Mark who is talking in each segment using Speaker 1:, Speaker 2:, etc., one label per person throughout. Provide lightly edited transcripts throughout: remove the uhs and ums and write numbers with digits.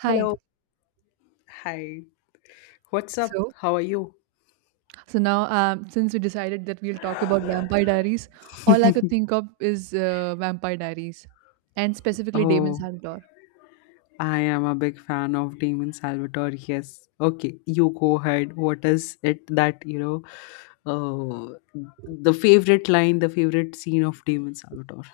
Speaker 1: Hi.
Speaker 2: Hello. Hi. What's up?
Speaker 1: So,
Speaker 2: How are you?
Speaker 1: so now since we decided that we'll talk about Vampire Diaries, all I could think of is Vampire Diaries, and specifically Damon
Speaker 2: Oh,
Speaker 1: Santor.
Speaker 2: I am a big fan of Damon Salvatore. Yes. Okay, you go ahead. What is it that, you know, the favorite line, the favorite scene of Damon Salvatore?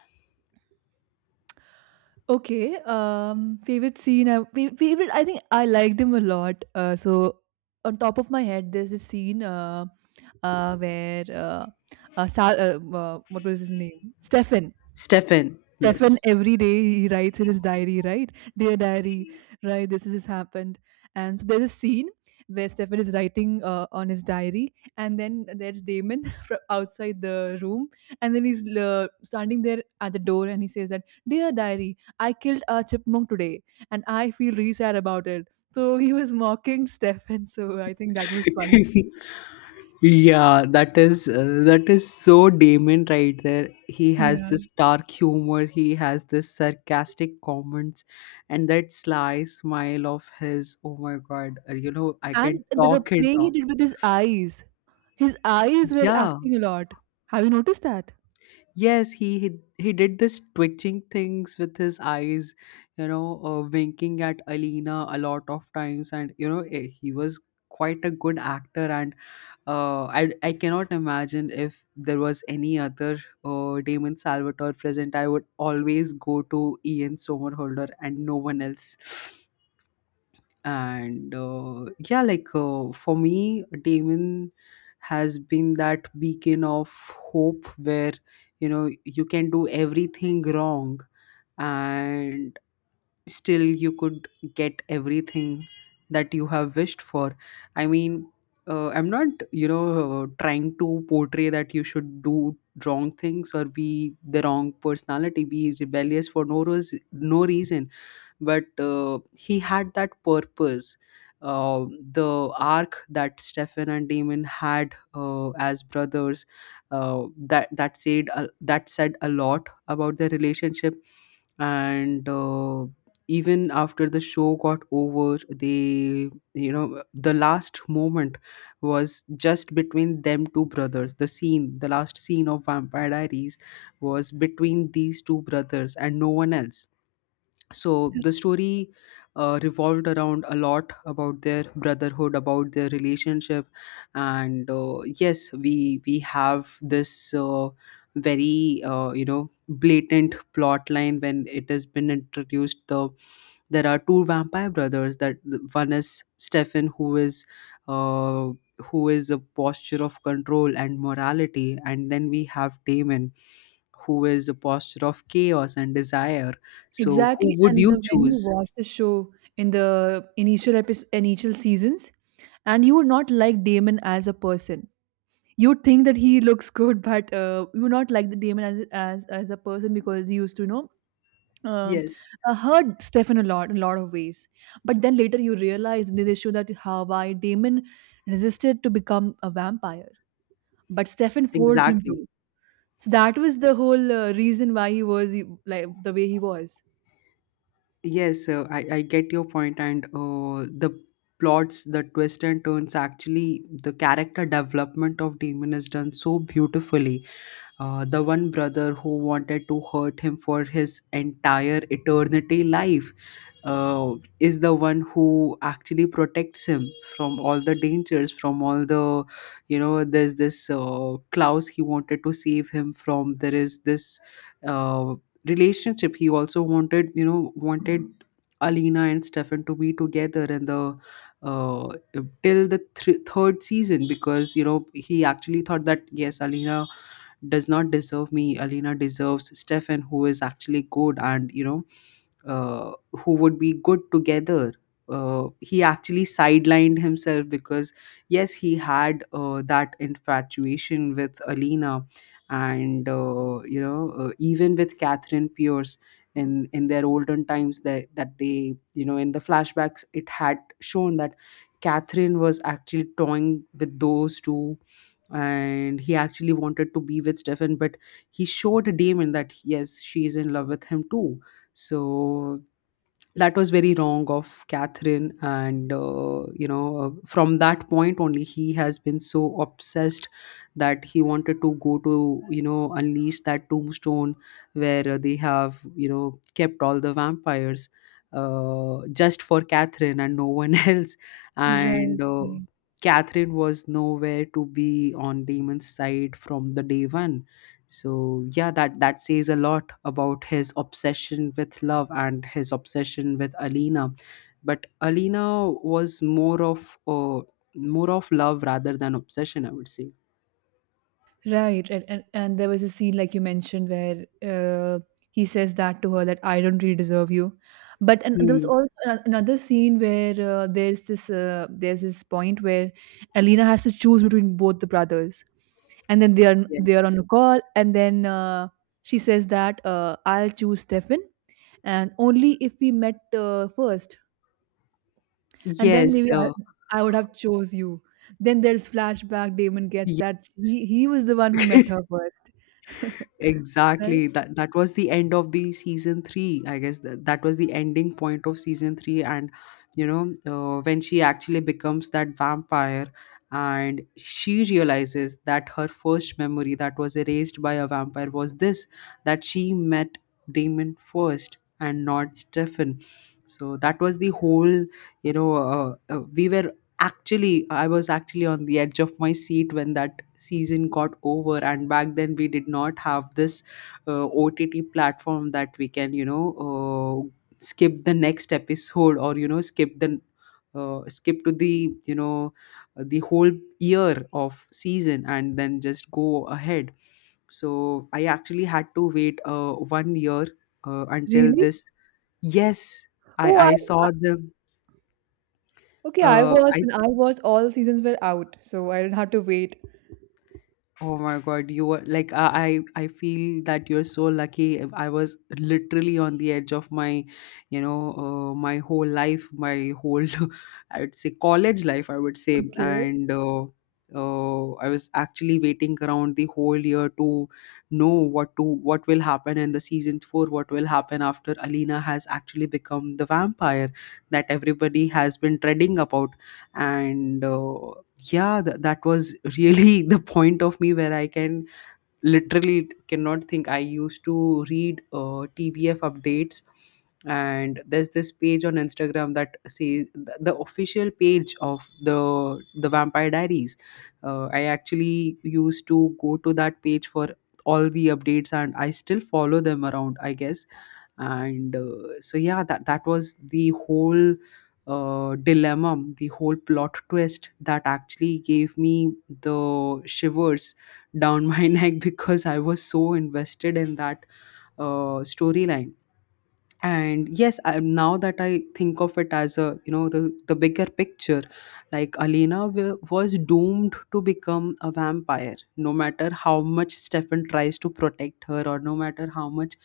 Speaker 1: Okay. Favorite scene. Favorite. I think I liked him a lot. So on top of my head, there's a scene where Sal, what was his name? Stefan.
Speaker 2: Stefan.
Speaker 1: Stefan,
Speaker 2: Yes.
Speaker 1: every day he writes in his diary, right? Dear diary, right? This has happened. And so there's a scene where Stefan is writing on his diary, and then there's Damon from outside the room, and then he's standing there at the door, and he says that, "Dear diary, I killed a chipmunk today, and I feel really sad about it." So he was mocking Stefan. So I think that was funny.
Speaker 2: Yeah, that is so Damon right there. He has this
Speaker 1: Yeah,
Speaker 2: dark humor, he has this sarcastic comments, and that sly smile of his. Oh my God, you know I can
Speaker 1: and the
Speaker 2: talk and
Speaker 1: play he
Speaker 2: talk.
Speaker 1: did with his eyes were
Speaker 2: Yeah,
Speaker 1: acting a lot. Have you noticed that?
Speaker 2: yes, he did this twitching things with his eyes, you know, winking at Alina a lot of times, and you know eh, he was quite a good actor and uh, I cannot imagine if there was any other Damon Salvatore present. I would always go to Ian Somerhalder and no one else. And yeah, like for me, Damon has been that beacon of hope where you know you can do everything wrong and still you could get everything that you have wished for. I mean, I'm not, you know, trying to portray that you should do wrong things or be the wrong personality, be rebellious for no reason, but he had that purpose. Uh, the arc that Stefan and Damon had as brothers, that said a lot about their relationship, and even after the show got over, they, you know, the last moment was just between them two brothers. The scene, the last scene of Vampire Diaries, was between these two brothers and no one else. So the story revolved around a lot about their brotherhood, about their relationship. And yes, we have this very you know, blatant plot line. When it has been introduced, there are two vampire brothers. That One is Stefan, uh, who is a posture of control and morality, and then we have Damon, who is a posture of chaos and desire. So who
Speaker 1: Exactly,
Speaker 2: would
Speaker 1: and
Speaker 2: you
Speaker 1: the when you
Speaker 2: choose?
Speaker 1: watch the show in the initial episode, initial seasons, and you would not like Damon as a person. You would think that he looks good, but you would not like the Damon as as a person because he used to you know uh,
Speaker 2: Yes,
Speaker 1: hurt Stefan a lot in a lot of ways. But then later you realize in this show that how why Damon resisted to become a vampire, but Stefan forced him to.
Speaker 2: exactly.
Speaker 1: So that was the whole reason why he was like the way he was.
Speaker 2: Yes, I get your point, and the plots, the twists and turns, actually, the character development of Damon is done so beautifully. The one brother who wanted to hurt him for his entire eternity life, uh, is the one who actually protects him from all the dangers, from all the, you know, there's this Klaus, he wanted to save him from. There is this uh, relationship. He also wanted, you know, wanted Alina and Stefan to be together, and the uh, till the thr third season, because, you know, he actually thought that yes, Alina does not deserve me, Alina deserves Stefan, who is actually good, and, you know, who would be good together. He actually sidelined himself because, yes, he had that infatuation with Alina, and you know, even with Catherine Pierce in their olden times, that that they, you know, in the flashbacks, it had shown that Catherine was actually toying with those two, and he actually wanted to be with Stefan, but he showed Damon that yes, she is in love with him too. So that was very wrong of Catherine, and you know, from that point only, he has been so obsessed that he wanted to go to, you know, unleash that tombstone where they have, you know, kept all the vampires, just for Catherine and no one else. And
Speaker 1: Right. Right.
Speaker 2: Catherine was nowhere to be on Damon's side from the day one. So yeah, that that says a lot about his obsession with love and his obsession with Alina, but Alina was more of more of love rather than obsession, I would say.
Speaker 1: Right, and there was a scene like you mentioned where he says that to her that I don't really deserve you, but and there was
Speaker 2: Hmm,
Speaker 1: also another scene where there's this point where Alina has to choose between both the brothers, and then they are on
Speaker 2: yes
Speaker 1: a call, and then she says that I'll choose Stefan, and only if we met first, and then
Speaker 2: yes
Speaker 1: maybe I I would have chose you. Then there's flashback. Damon gets that
Speaker 2: yes
Speaker 1: he was the one who met her first. Right?
Speaker 2: Exactly. That that was the end of the season three. I guess that, that was the ending point of season three. And you know, when she actually becomes that vampire, and she realizes that her first memory that was erased by a vampire was this, that she met Damon first and not Stefan. So that was the whole. You know, we were actually I was actually on the edge of my seat when that season got over. And back then we did not have this OTT platform that we can, you know, skip the next episode or, you know, skip to the, you know, the whole year of season and then just go ahead. So I actually had to wait 1 year until
Speaker 1: Really?
Speaker 2: this. Yes, i
Speaker 1: Oh, I
Speaker 2: i saw the
Speaker 1: Okay, I watched
Speaker 2: I
Speaker 1: when I watched all seasons were out, so I didn't have to wait.
Speaker 2: Oh my God, you were like, I feel that you're so lucky. If I was literally on the edge of my, you know, my whole life, my whole, I would say college life, I would say,
Speaker 1: Okay.
Speaker 2: and I was actually waiting around the whole year to know what to what will happen in the season four, what will happen after Alina has actually become the vampire that everybody has been dreading about, and. Yeah, that was really the point of me where I can literally cannot think. I used to read TBF updates, and there's this page on Instagram that says the official page of the the Vampire Diaries. I actually used to go to that page for all the updates, and I still follow them around, I guess. And so yeah, that that was the whole dilemma, the whole plot twist that actually gave me the shivers down my neck because I was so invested in that storyline. And yes, I, now that I think of it as a, you know, the bigger picture, like Alina was doomed to become a vampire no matter how much Stefan tries to protect her or no matter how much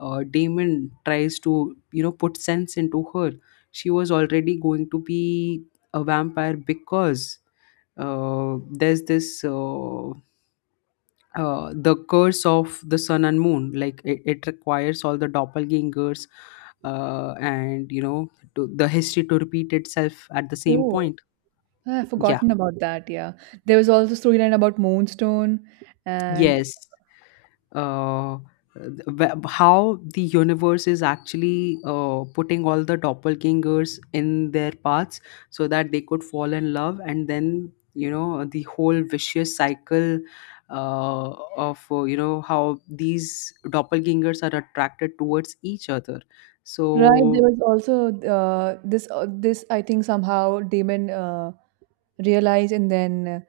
Speaker 2: Damon tries to, you know, put sense into her. She was already going to be a vampire because uh, there's this uh, the curse of the sun and moon. Like it requires all the doppelgangers and, you know, to, the history to repeat itself at the same
Speaker 1: Oh,
Speaker 2: point.
Speaker 1: I've
Speaker 2: Yeah,
Speaker 1: forgotten about that. Yeah, there was also storyline about Moonstone, and
Speaker 2: yes uh, wh- how the universe is actually putting all the doppelgangers in their paths so that they could fall in love, and then, you know, the whole vicious cycle uh, of you know, how these doppelgangers are attracted towards each other.
Speaker 1: right there
Speaker 2: So
Speaker 1: was also this this I think somehow Damon realized, and then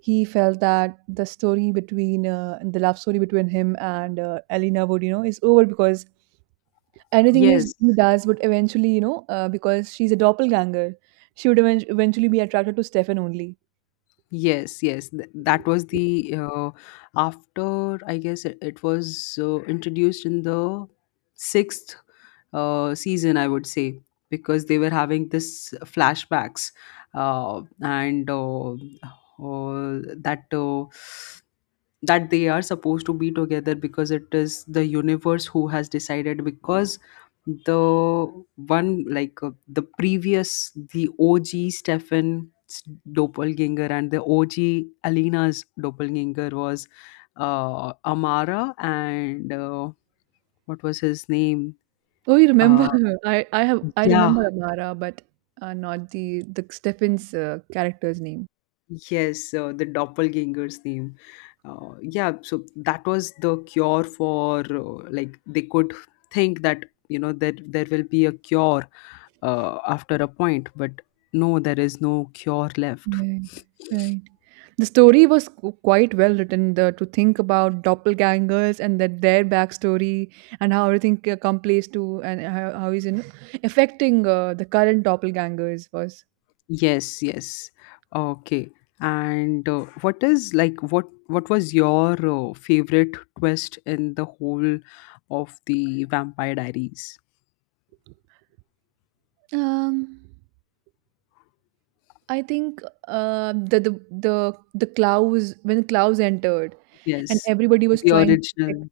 Speaker 1: he felt that the story between the love story between him and Elena would you know is over because anything is
Speaker 2: yes,
Speaker 1: he does would eventually, you know, because she's a doppelganger, she would even eventually be attracted to Stefan only.
Speaker 2: yes, yes that was the after, I guess it, it was introduced in the sixth season, I would say, because they were having this flashbacks and that that they are supposed to be together because it is the universe who has decided, because the one, like the previous, the OG Stefan's doppelganger and the OG Alina's doppelganger was Amara, and what was his name?
Speaker 1: Oh, you remember
Speaker 2: Uh,
Speaker 1: her. I
Speaker 2: yeah.
Speaker 1: remember Amara, but not the Stefan's character's name.
Speaker 2: Yes, the doppelganger's name. Yeah, so that was the cure for like they could think that, you know, that there will be a cure after a point, but no, there is no cure left.
Speaker 1: Right, right. The story was quite well written. The, to think about doppelgangers and that their backstory and how everything come plays to and how he's in affecting the current doppelgangers was.
Speaker 2: Yes, yes. Okay. And what is like, what was your favorite twist in the whole of the Vampire Diaries?
Speaker 1: Um. I think the Klaus when Klaus entered and
Speaker 2: Yes,
Speaker 1: everybody was
Speaker 2: the
Speaker 1: trying to protect
Speaker 2: original,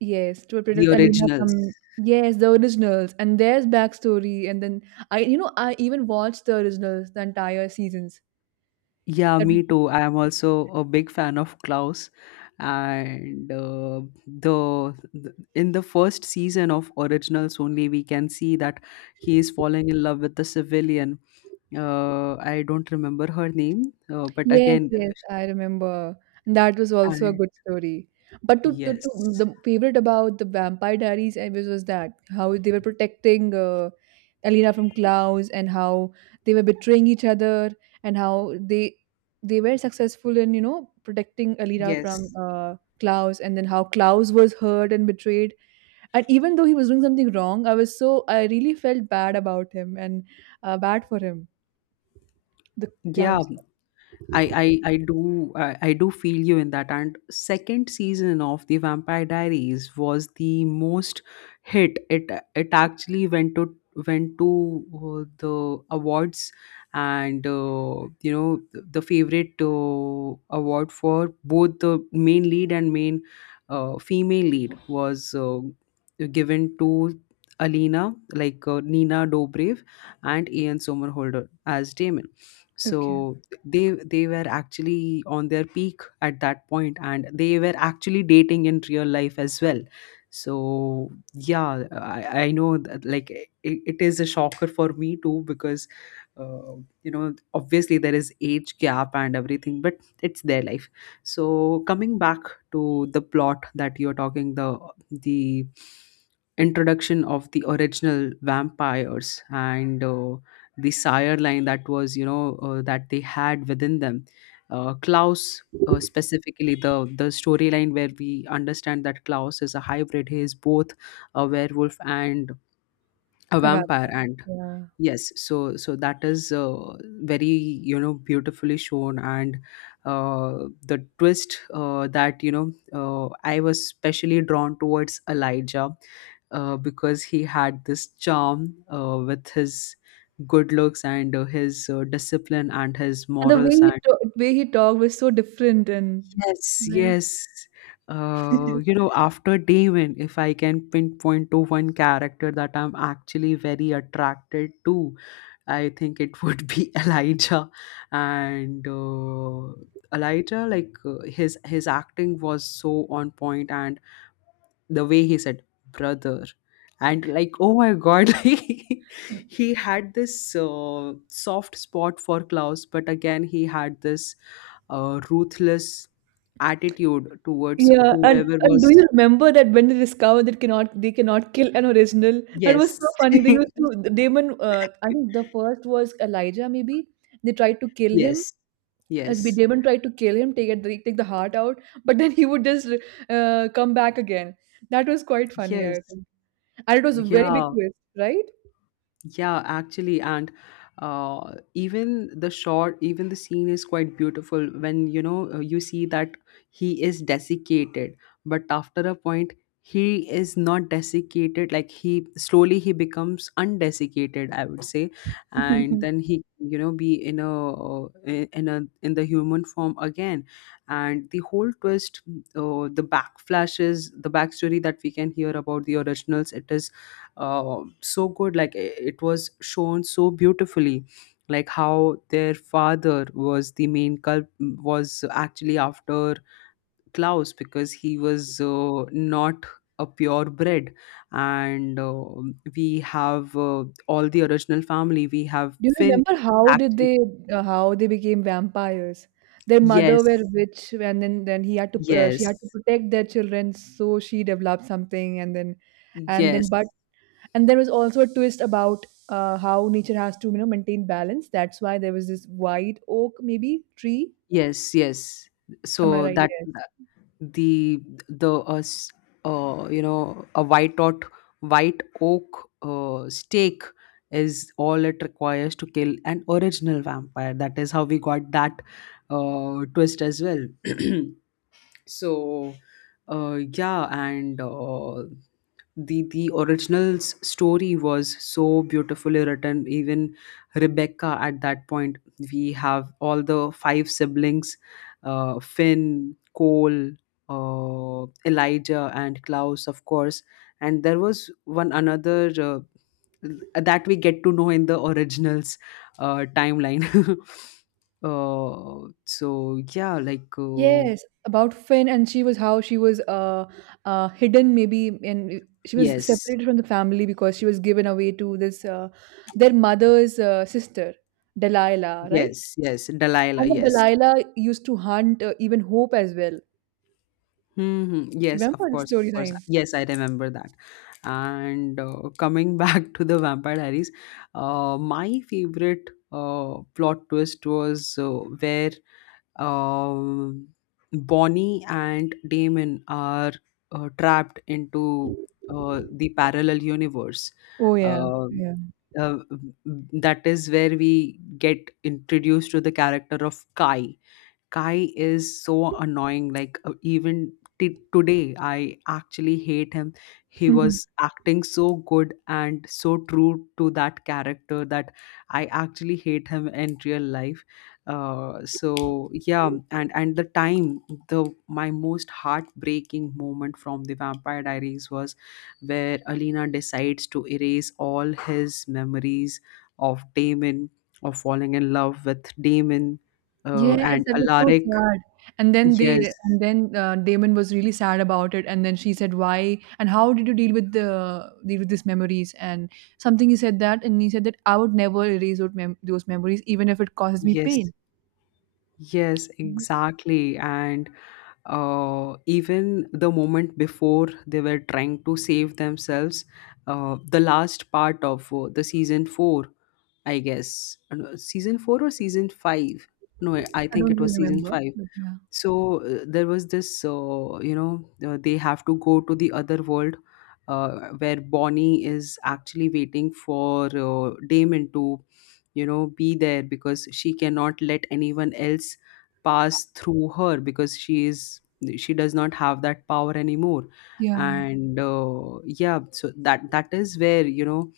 Speaker 1: yes to
Speaker 2: the
Speaker 1: protect Alina
Speaker 2: originals.
Speaker 1: from yes the originals and there's backstory and then I you know I even watched the originals the entire seasons
Speaker 2: Yeah,
Speaker 1: that
Speaker 2: me too. I am also a big fan of Klaus. And in the first season of Originals only, we can see that he is falling in love with the civilian. I don't remember her name, but
Speaker 1: Yes,
Speaker 2: again,
Speaker 1: yes, I remember. And that was also a
Speaker 2: and
Speaker 1: good story. But to
Speaker 2: yes,
Speaker 1: the favorite about the Vampire Diaries I was that how they were protecting Alina from Klaus and how they were betraying each other and how they were successful in you know protecting Alina from
Speaker 2: yes,
Speaker 1: Klaus and then how Klaus was hurt and betrayed and even though he was doing something wrong, I was so I really felt bad about him and bad for him, the
Speaker 2: yeah.
Speaker 1: Klaus.
Speaker 2: I do I do feel you in that. And second season of the Vampire Diaries was the most hit. It actually went to, went to the awards, and you know, the favorite award for both the main lead and main female lead was given to Alina, like Nina Dobrev and Ian Somerhalder as Damon.
Speaker 1: Okay,
Speaker 2: So they were actually on their peak at that point, and they were actually dating in real life as well. So yeah, I know that like it is a shocker for me too because uh, you know, obviously there is age gap and everything, but it's their life. So coming back to the plot that you're talking, the introduction of the original vampires and the sire line that was, you know, that they had within them. Klaus, specifically the storyline where we understand that Klaus is a hybrid, he is both a werewolf and a
Speaker 1: a vamp-
Speaker 2: vampire, and
Speaker 1: yeah.
Speaker 2: yes, so so that is very, you know, beautifully shown. And the twist that, you know, I was specially drawn towards Elijah because he had this charm with his good looks and his discipline and his
Speaker 1: And the way
Speaker 2: morals.
Speaker 1: he way he talked was so different and
Speaker 2: Yes,
Speaker 1: right.
Speaker 2: yes. After Damon, if I can pinpoint to one character that I'm actually very attracted to, I think it would be Elijah. And Elijah, like his acting was so on point, and the way he said brother and like oh my god like he had this soft spot for Klaus, but again he had this ruthless attitude towards
Speaker 1: Yeah,
Speaker 2: whoever
Speaker 1: and do
Speaker 2: was
Speaker 1: you remember that when they discovered that cannot they cannot kill an original? That was so
Speaker 2: yes.
Speaker 1: funny. They used to Damon. I think the first was Elijah. Maybe they tried to kill him.
Speaker 2: Yes,
Speaker 1: As B
Speaker 2: yes,
Speaker 1: Damon tried to kill him, take it, take the heart out, but then he would just come back again. That was quite funny,
Speaker 2: yes,
Speaker 1: I think, and it was a very
Speaker 2: yeah.
Speaker 1: big twist, right?
Speaker 2: Yeah, actually, and even the shot, even the scene is quite beautiful when you see that he is desiccated, but after a point, he is not desiccated. Like he slowly he becomes undesiccated, I would say, and then he, you know, be in a in the human form again, and the whole twist, the backflashes, the backstory that we can hear about the originals, it is so good, it was shown so beautifully, like how their father was the main culp, was actually after Klaus because he was not a purebred. And uh, we have uh, all the original family, we have
Speaker 1: Do you
Speaker 2: Finn,
Speaker 1: remember how did
Speaker 2: actually.
Speaker 1: they how they became vampires? Their mother were
Speaker 2: Yes,
Speaker 1: witch, and then he had to she had
Speaker 2: yes,
Speaker 1: to protect their children, so she developed something, and then
Speaker 2: yes,
Speaker 1: but and there was also a twist about how nature has to you know maintain balance. That's why there was this white oak maybe tree.
Speaker 2: yes, yes.
Speaker 1: Am I
Speaker 2: So
Speaker 1: right?
Speaker 2: that
Speaker 1: Yes.
Speaker 2: the the a white oak, white oak stake is all it requires to kill an original vampire. That is how we got that twist as well. So, yeah, and the original story was so beautifully written. Even Rebecca at that point, we have all the five siblings, Finn, Cole, Elijah, and Klaus, of course. And there was one another that we get to know in the Originals timeline. So yeah,
Speaker 1: Yes, about Finn, and she was how she was hidden maybe, and she was
Speaker 2: yes.
Speaker 1: separated from the family because she was given away to this their mother's sister, Delilah, right?
Speaker 2: Yes, yes, Delilah,
Speaker 1: And then
Speaker 2: yes.
Speaker 1: Delilah used to hunt even Hope as well.
Speaker 2: Hmm, yes, of
Speaker 1: Remember the
Speaker 2: course, of course.
Speaker 1: storyline?
Speaker 2: Yes, I remember that. And coming back to the Vampire Diaries, my favorite plot twist was where um, Bonnie and Damon are trapped into the parallel universe.
Speaker 1: Oh yeah,
Speaker 2: Um
Speaker 1: yeah.
Speaker 2: uh, that is where we get introduced to the character of Kai. Kai is so annoying. Like even today, I actually hate him. He was acting so good and so true to that character that I actually hate him in real life. So yeah, and the time the my most heartbreaking moment from the Vampire Diaries was where Alina decides to erase all his memories of Damon, of falling in love with Damon,
Speaker 1: Yes,
Speaker 2: and
Speaker 1: that was so
Speaker 2: Alaric.
Speaker 1: sad. And then
Speaker 2: Yes,
Speaker 1: they and then Damon was really sad about it. And then she said, "Why? And how did you deal with the deal with these memories?" And something he said that, and he said that I would never erase those, those memories, even if it causes me
Speaker 2: yes,
Speaker 1: pain.
Speaker 2: yes,
Speaker 1: Mhm.
Speaker 2: exactly. And even the moment before they were trying to save themselves, the last part of the season four, I guess. No, season four or season five. No, I
Speaker 1: I
Speaker 2: think
Speaker 1: don't
Speaker 2: it
Speaker 1: really
Speaker 2: was season
Speaker 1: remember,
Speaker 2: five.
Speaker 1: but yeah,
Speaker 2: So there was this they have to go to the other world where Bonnie is actually waiting for Damon to, you know, be there because she cannot let anyone else pass through her because she does not have that power anymore.
Speaker 1: yeah,
Speaker 2: And yeah, so that that is where, you know,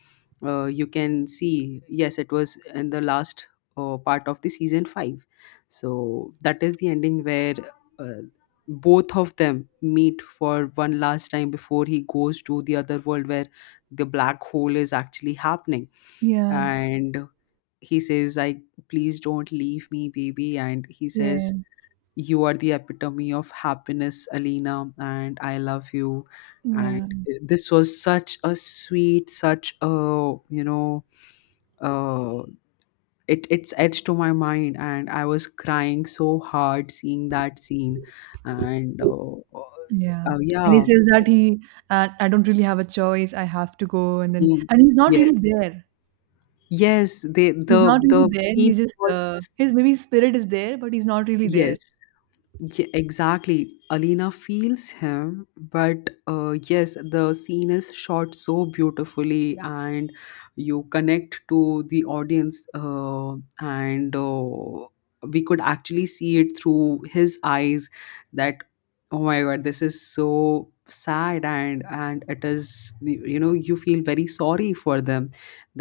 Speaker 2: you can see yes it was in the last part of the season 5. So that is the ending where uh, both of them meet for one last time before he goes to the other world where the black hole is actually happening.
Speaker 1: yeah,
Speaker 2: And he says, "I please don't leave me, baby." And he
Speaker 1: yeah,
Speaker 2: says, "You are the epitome of happiness, Alina, and I love you."
Speaker 1: yeah,
Speaker 2: And this was such a sweet, such a, you know, uh, it it's etched to my mind, and I was crying so hard seeing that scene. and uh, uh,
Speaker 1: yeah.
Speaker 2: uh,
Speaker 1: And he
Speaker 2: yeah
Speaker 1: says that I don't really have a choice. I have to go. And then,
Speaker 2: mm,
Speaker 1: and he's not really
Speaker 2: yes,
Speaker 1: there.
Speaker 2: yes, they.
Speaker 1: He's not really
Speaker 2: The
Speaker 1: there.
Speaker 2: scene
Speaker 1: He's just
Speaker 2: was
Speaker 1: his maybe his spirit is there, but he's not really there.
Speaker 2: Yes. Yeah, exactly. Alina feels him, but yes, the scene is shot so beautifully, and you connect to the audience, and we could actually see it through his eyes. That, oh my god, this is so sad, and it is, you know, you feel very sorry for them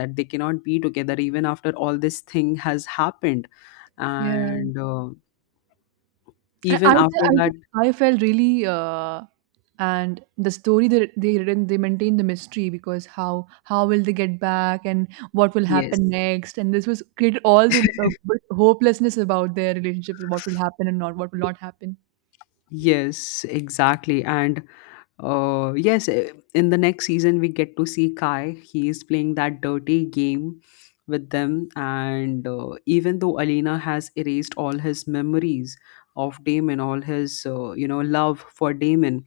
Speaker 2: that they cannot be together even after all this thing has happened,
Speaker 1: Yeah,
Speaker 2: and
Speaker 1: I
Speaker 2: even
Speaker 1: I th-
Speaker 2: after
Speaker 1: I
Speaker 2: that.
Speaker 1: think I felt really and the story that they written they maintain the mystery because how will they get back and what will
Speaker 2: Yes.
Speaker 1: happen next and this was created all the bit hopelessness about their relationship what will happen and not what will not happen
Speaker 2: Yes, exactly. And yes, eh, in the next season, we get to see Kai. He is playing that dirty game with them. And even though Alina has erased all his memories of Damon, all his, you know, love for Damon,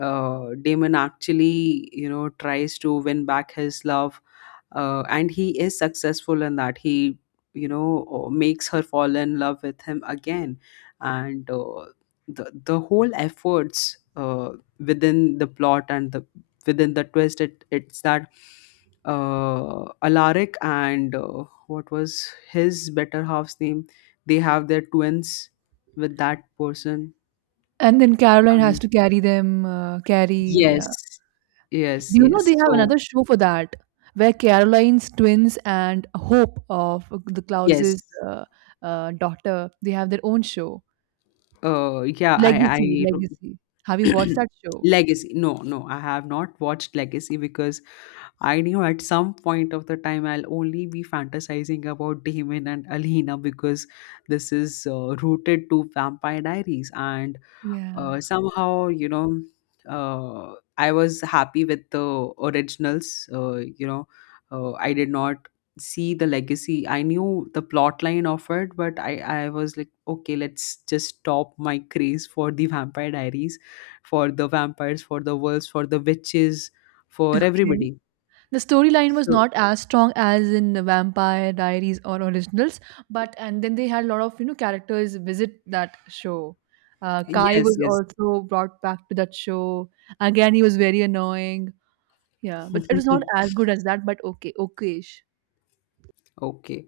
Speaker 2: Damon actually, you know, tries to win back his love, and he is successful in that. He, you know, makes her fall in love with him again. And the whole efforts within the plot and the, within the twist, it's that Alaric and what was his better half's name, they have their twins with that person.
Speaker 1: and then Caroline has
Speaker 2: um,
Speaker 1: to carry them carry
Speaker 2: yes, yes,
Speaker 1: do you know
Speaker 2: yes.
Speaker 1: they have
Speaker 2: So
Speaker 1: another show for that where Caroline's twins and Hope of the
Speaker 2: yes.
Speaker 1: Klaus's daughter they have their own show
Speaker 2: Yeah
Speaker 1: Legacy,
Speaker 2: I
Speaker 1: Legacy. Have you watched that show?
Speaker 2: Legacy. No, no, I have not watched Legacy because I knew at some point of the time I'll only be fantasizing about Damon and Alina because this is rooted to Vampire Diaries, and
Speaker 1: Yeah.
Speaker 2: somehow, you know, I was happy with the Originals, I did not see the Legacy. I knew the plot line of it, but I was like, okay, let's just stop my craze for the Vampire Diaries, for the vampires, for the wolves, for the witches, for
Speaker 1: Okay.
Speaker 2: everybody.
Speaker 1: The storyline was
Speaker 2: So
Speaker 1: not as strong as in Vampire Diaries or Originals, but and then they had a lot of you know characters visit that show. Kai
Speaker 2: yes,
Speaker 1: was
Speaker 2: yes.
Speaker 1: also brought back to that show. Again, he was very annoying. Yeah, but it was not as good as that. But okay, okayish.
Speaker 2: Okay.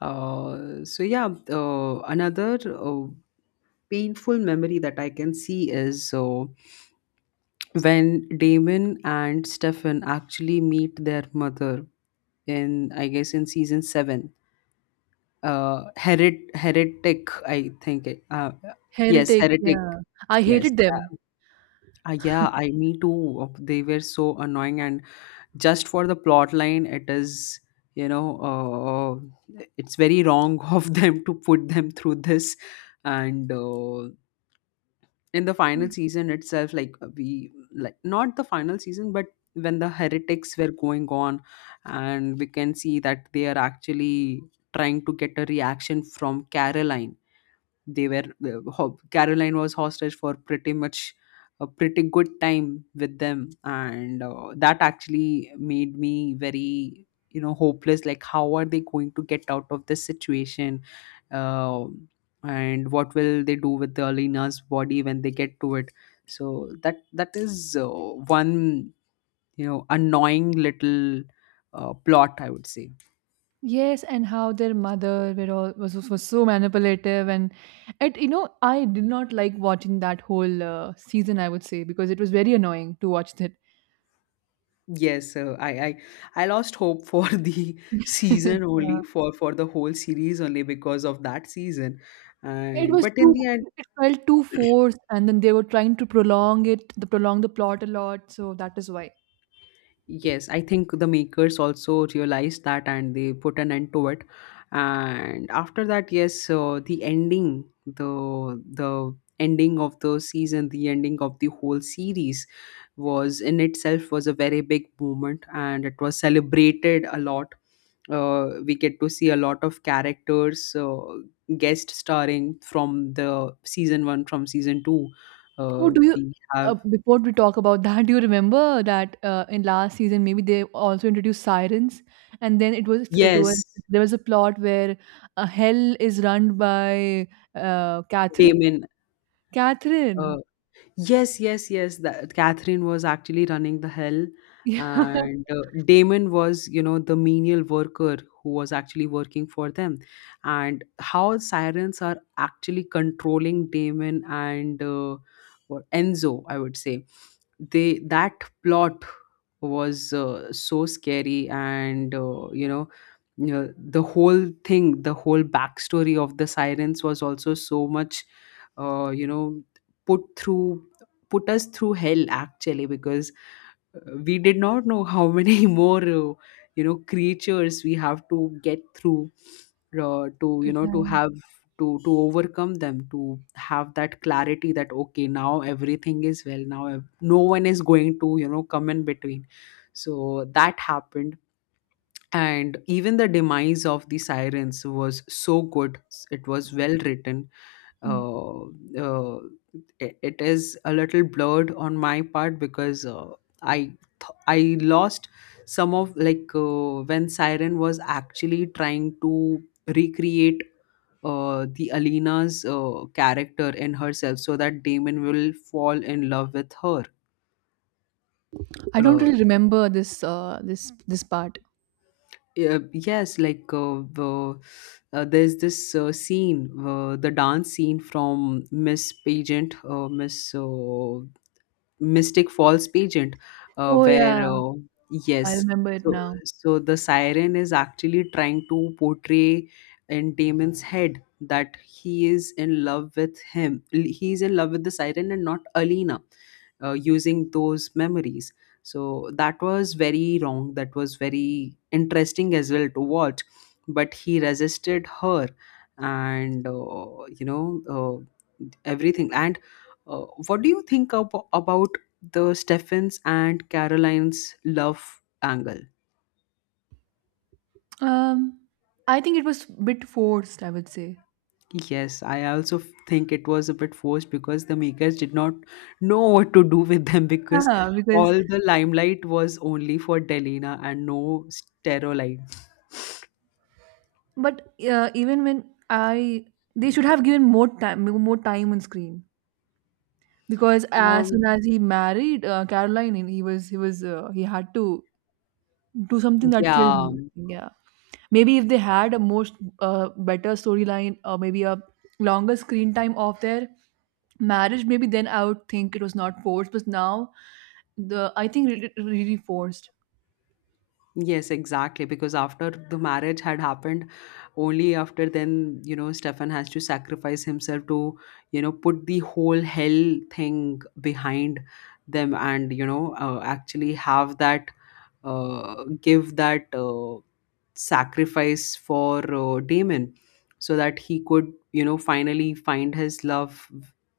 Speaker 2: So yeah, another painful memory that I can see is, so when Damon and Stefan actually meet their mother in, I guess, in season 7, herit Heretic, I think it, uh, yes,
Speaker 1: Heretics,
Speaker 2: Heretic.
Speaker 1: yeah. I
Speaker 2: Yes.
Speaker 1: hated them.
Speaker 2: um, yeah, I, me too. They were so annoying, and just for the plot line, it is, you know, it's very wrong of them to put them through this. And in the final season itself, like we like, not the final season, but when the heretics were going on, and we can see that they are actually trying to get a reaction from Caroline. They were the Caroline was hostage for pretty much a pretty good time with them, and that actually made me very, you know, hopeless. Like, how are they going to get out of this situation? Uh, and what will they do with the Alina's body when they get to it? So that that is one, you know, annoying little plot, I would say.
Speaker 1: Yes, and how their mother were all, was so manipulative, and it you know I did not like watching that whole season. I would say because it was very annoying to watch that.
Speaker 2: Yes, uh, I I lost hope for the season
Speaker 1: Yeah.
Speaker 2: only for the whole series only because of that season,
Speaker 1: It
Speaker 2: and
Speaker 1: was
Speaker 2: but in the
Speaker 1: too
Speaker 2: end.
Speaker 1: it felt too forced, and then they were trying to prolong it, the prolong the plot a lot. So that is why.
Speaker 2: Yes, I think the makers also realized that and they put an end to it. And after that, yes, the ending, the ending of the season, the ending of the whole series was in itself was a very big moment, and it was celebrated a lot. We get to see a lot of characters guest starring from the season one, from season two.
Speaker 1: Oh, do you
Speaker 2: We have,
Speaker 1: before we talk about that, do you remember that in last season maybe they also introduced sirens, and then it was
Speaker 2: yes,
Speaker 1: there was a plot where hell is run by Catherine.
Speaker 2: Damon. Uh,
Speaker 1: Catherine,
Speaker 2: Yes, yes, yes. That Catherine was actually running the hell,
Speaker 1: yeah,
Speaker 2: and Damon was, you know, the menial worker who was actually working for them. And how sirens are actually controlling Damon and what, Enzo, I would say. They, that plot was so scary, and the whole thing, the whole backstory of the sirens was also so much, you know, put through put us through hell actually, because we did not know how many more, you know, creatures we have to get through, to, you know, to
Speaker 1: right.
Speaker 2: have, to overcome them, to have that clarity that, okay, now everything is well, no one is going to, you know, come in between. So that happened. And even the demise of the sirens was so good. It was well written.
Speaker 1: Hmm.
Speaker 2: uh, uh, it it is a little blurred on my part because I, I lost some of, like, when siren was actually trying to recreate the Alina's character in herself so that Damon will fall in love with her.
Speaker 1: I don't
Speaker 2: Uh,
Speaker 1: really remember this this part.
Speaker 2: Yeah, yes, like, there's this scene, the dance scene from Miss Pageant, Miss Mystic Falls pageant,
Speaker 1: Oh
Speaker 2: where
Speaker 1: yeah, I
Speaker 2: yes,
Speaker 1: remember it
Speaker 2: so,
Speaker 1: now.
Speaker 2: so the siren is actually trying to portray in Damon's head that he is in love with him. He is in love with the siren and not Alina, using those memories. So that was very wrong. That was very interesting as well to watch. But he resisted her, and everything. And uh, what do you think about the Stephens and Caroline's love angle?
Speaker 1: Um, I think it was bit forced, I would say.
Speaker 2: Yes, I also think it was a bit forced because the makers did not know what to do with them, because
Speaker 1: Yeah,
Speaker 2: all
Speaker 1: because
Speaker 2: the limelight was only for Delina and no Sterolite.
Speaker 1: but even when I, they should have given more time on screen because as
Speaker 2: Um,
Speaker 1: soon as he married Caroline, and he had to do something that killed
Speaker 2: yeah.
Speaker 1: him. Yeah, maybe if they had a most better storyline or maybe a longer screen time of their marriage, maybe then I would think it was not forced. But now, the I think it it really forced.
Speaker 2: Yes, exactly. Because after the marriage had happened, only after then, you know, Stefan has to sacrifice himself to, you know, put the whole hell thing behind them, and, you know, actually have that, give that sacrifice for Damon so that he could, you know, finally find his love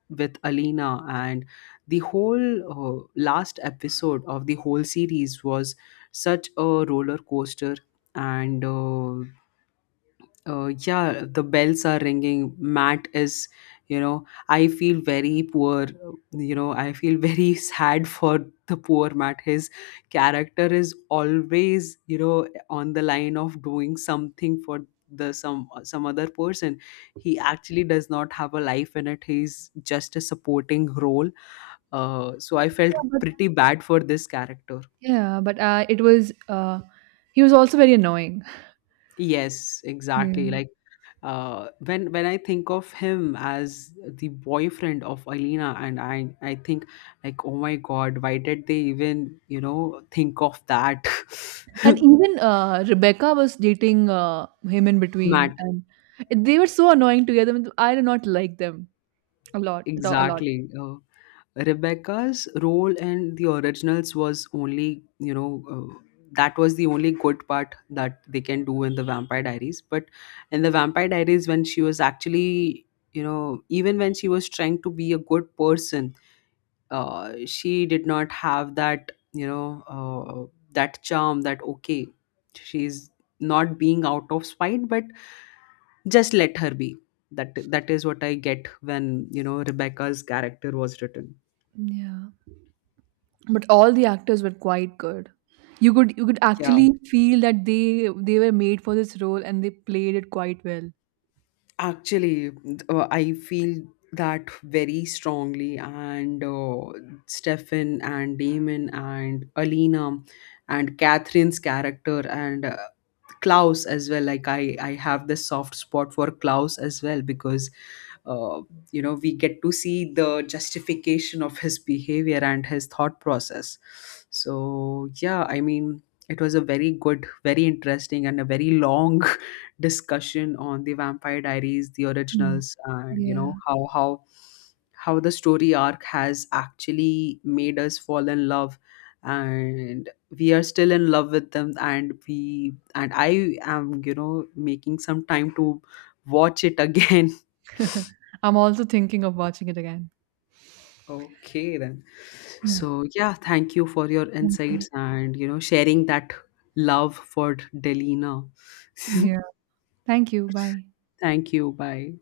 Speaker 2: with Alina. And the whole last episode of the whole series was such a roller coaster. And yeah, the bells are ringing. Matt is, you know, I feel very poor. You know, I feel very sad for the poor Matt. His character is always, you know, on the line of doing something for the, some other person. He actually does not have a life in it. He's just a supporting role. So I felt
Speaker 1: Yeah, but
Speaker 2: pretty bad for this character.
Speaker 1: yeah, but it was. He was also very annoying.
Speaker 2: Yes,
Speaker 1: Yeah.
Speaker 2: exactly. Like when I think of him as the boyfriend of Alina, and I think, like, oh my God, why did they even, you know, think of that?
Speaker 1: And even Rebecca was dating him in between,
Speaker 2: Matt,
Speaker 1: and they were so annoying together. I did not like them a lot, a lot.
Speaker 2: exactly. Rebecca's role in the Originals was only, you know. That was the only good part that they can do in the Vampire Diaries, but in the Vampire Diaries when she was actually, you know, even when she was trying to be a good person, she did not have that, you know, that charm, that, okay, she's not being out of spite, but just let her be. That, that is what I get when, you know, Rebecca's character was written.
Speaker 1: Yeah, but all the actors were quite good. You could
Speaker 2: Yeah.
Speaker 1: actually feel that they were made for this role and they played it quite well.
Speaker 2: Actually, I feel that very strongly. And Stefan and Damon and Alina and Catherine's character, and Klaus as well. Like I have this soft spot for Klaus as well because uh, you know, we get to see the justification of his behavior and his thought process. So yeah, I mean, it was a very good, very interesting, and a very long discussion on the Vampire Diaries, the
Speaker 1: Mm.
Speaker 2: Originals, and, you know,
Speaker 1: Yeah,
Speaker 2: how how the story arc has actually made us fall in love, and we are still in love with them, and we and I am, you know, making some time to watch it again.
Speaker 1: I'm also thinking of watching it again.
Speaker 2: Okay, then.
Speaker 1: Yeah,
Speaker 2: So yeah, thank you for your
Speaker 1: thank you.
Speaker 2: insights, and, you know, sharing that love for Delina.
Speaker 1: Yeah, thank you. Bye.
Speaker 2: Thank you, bye.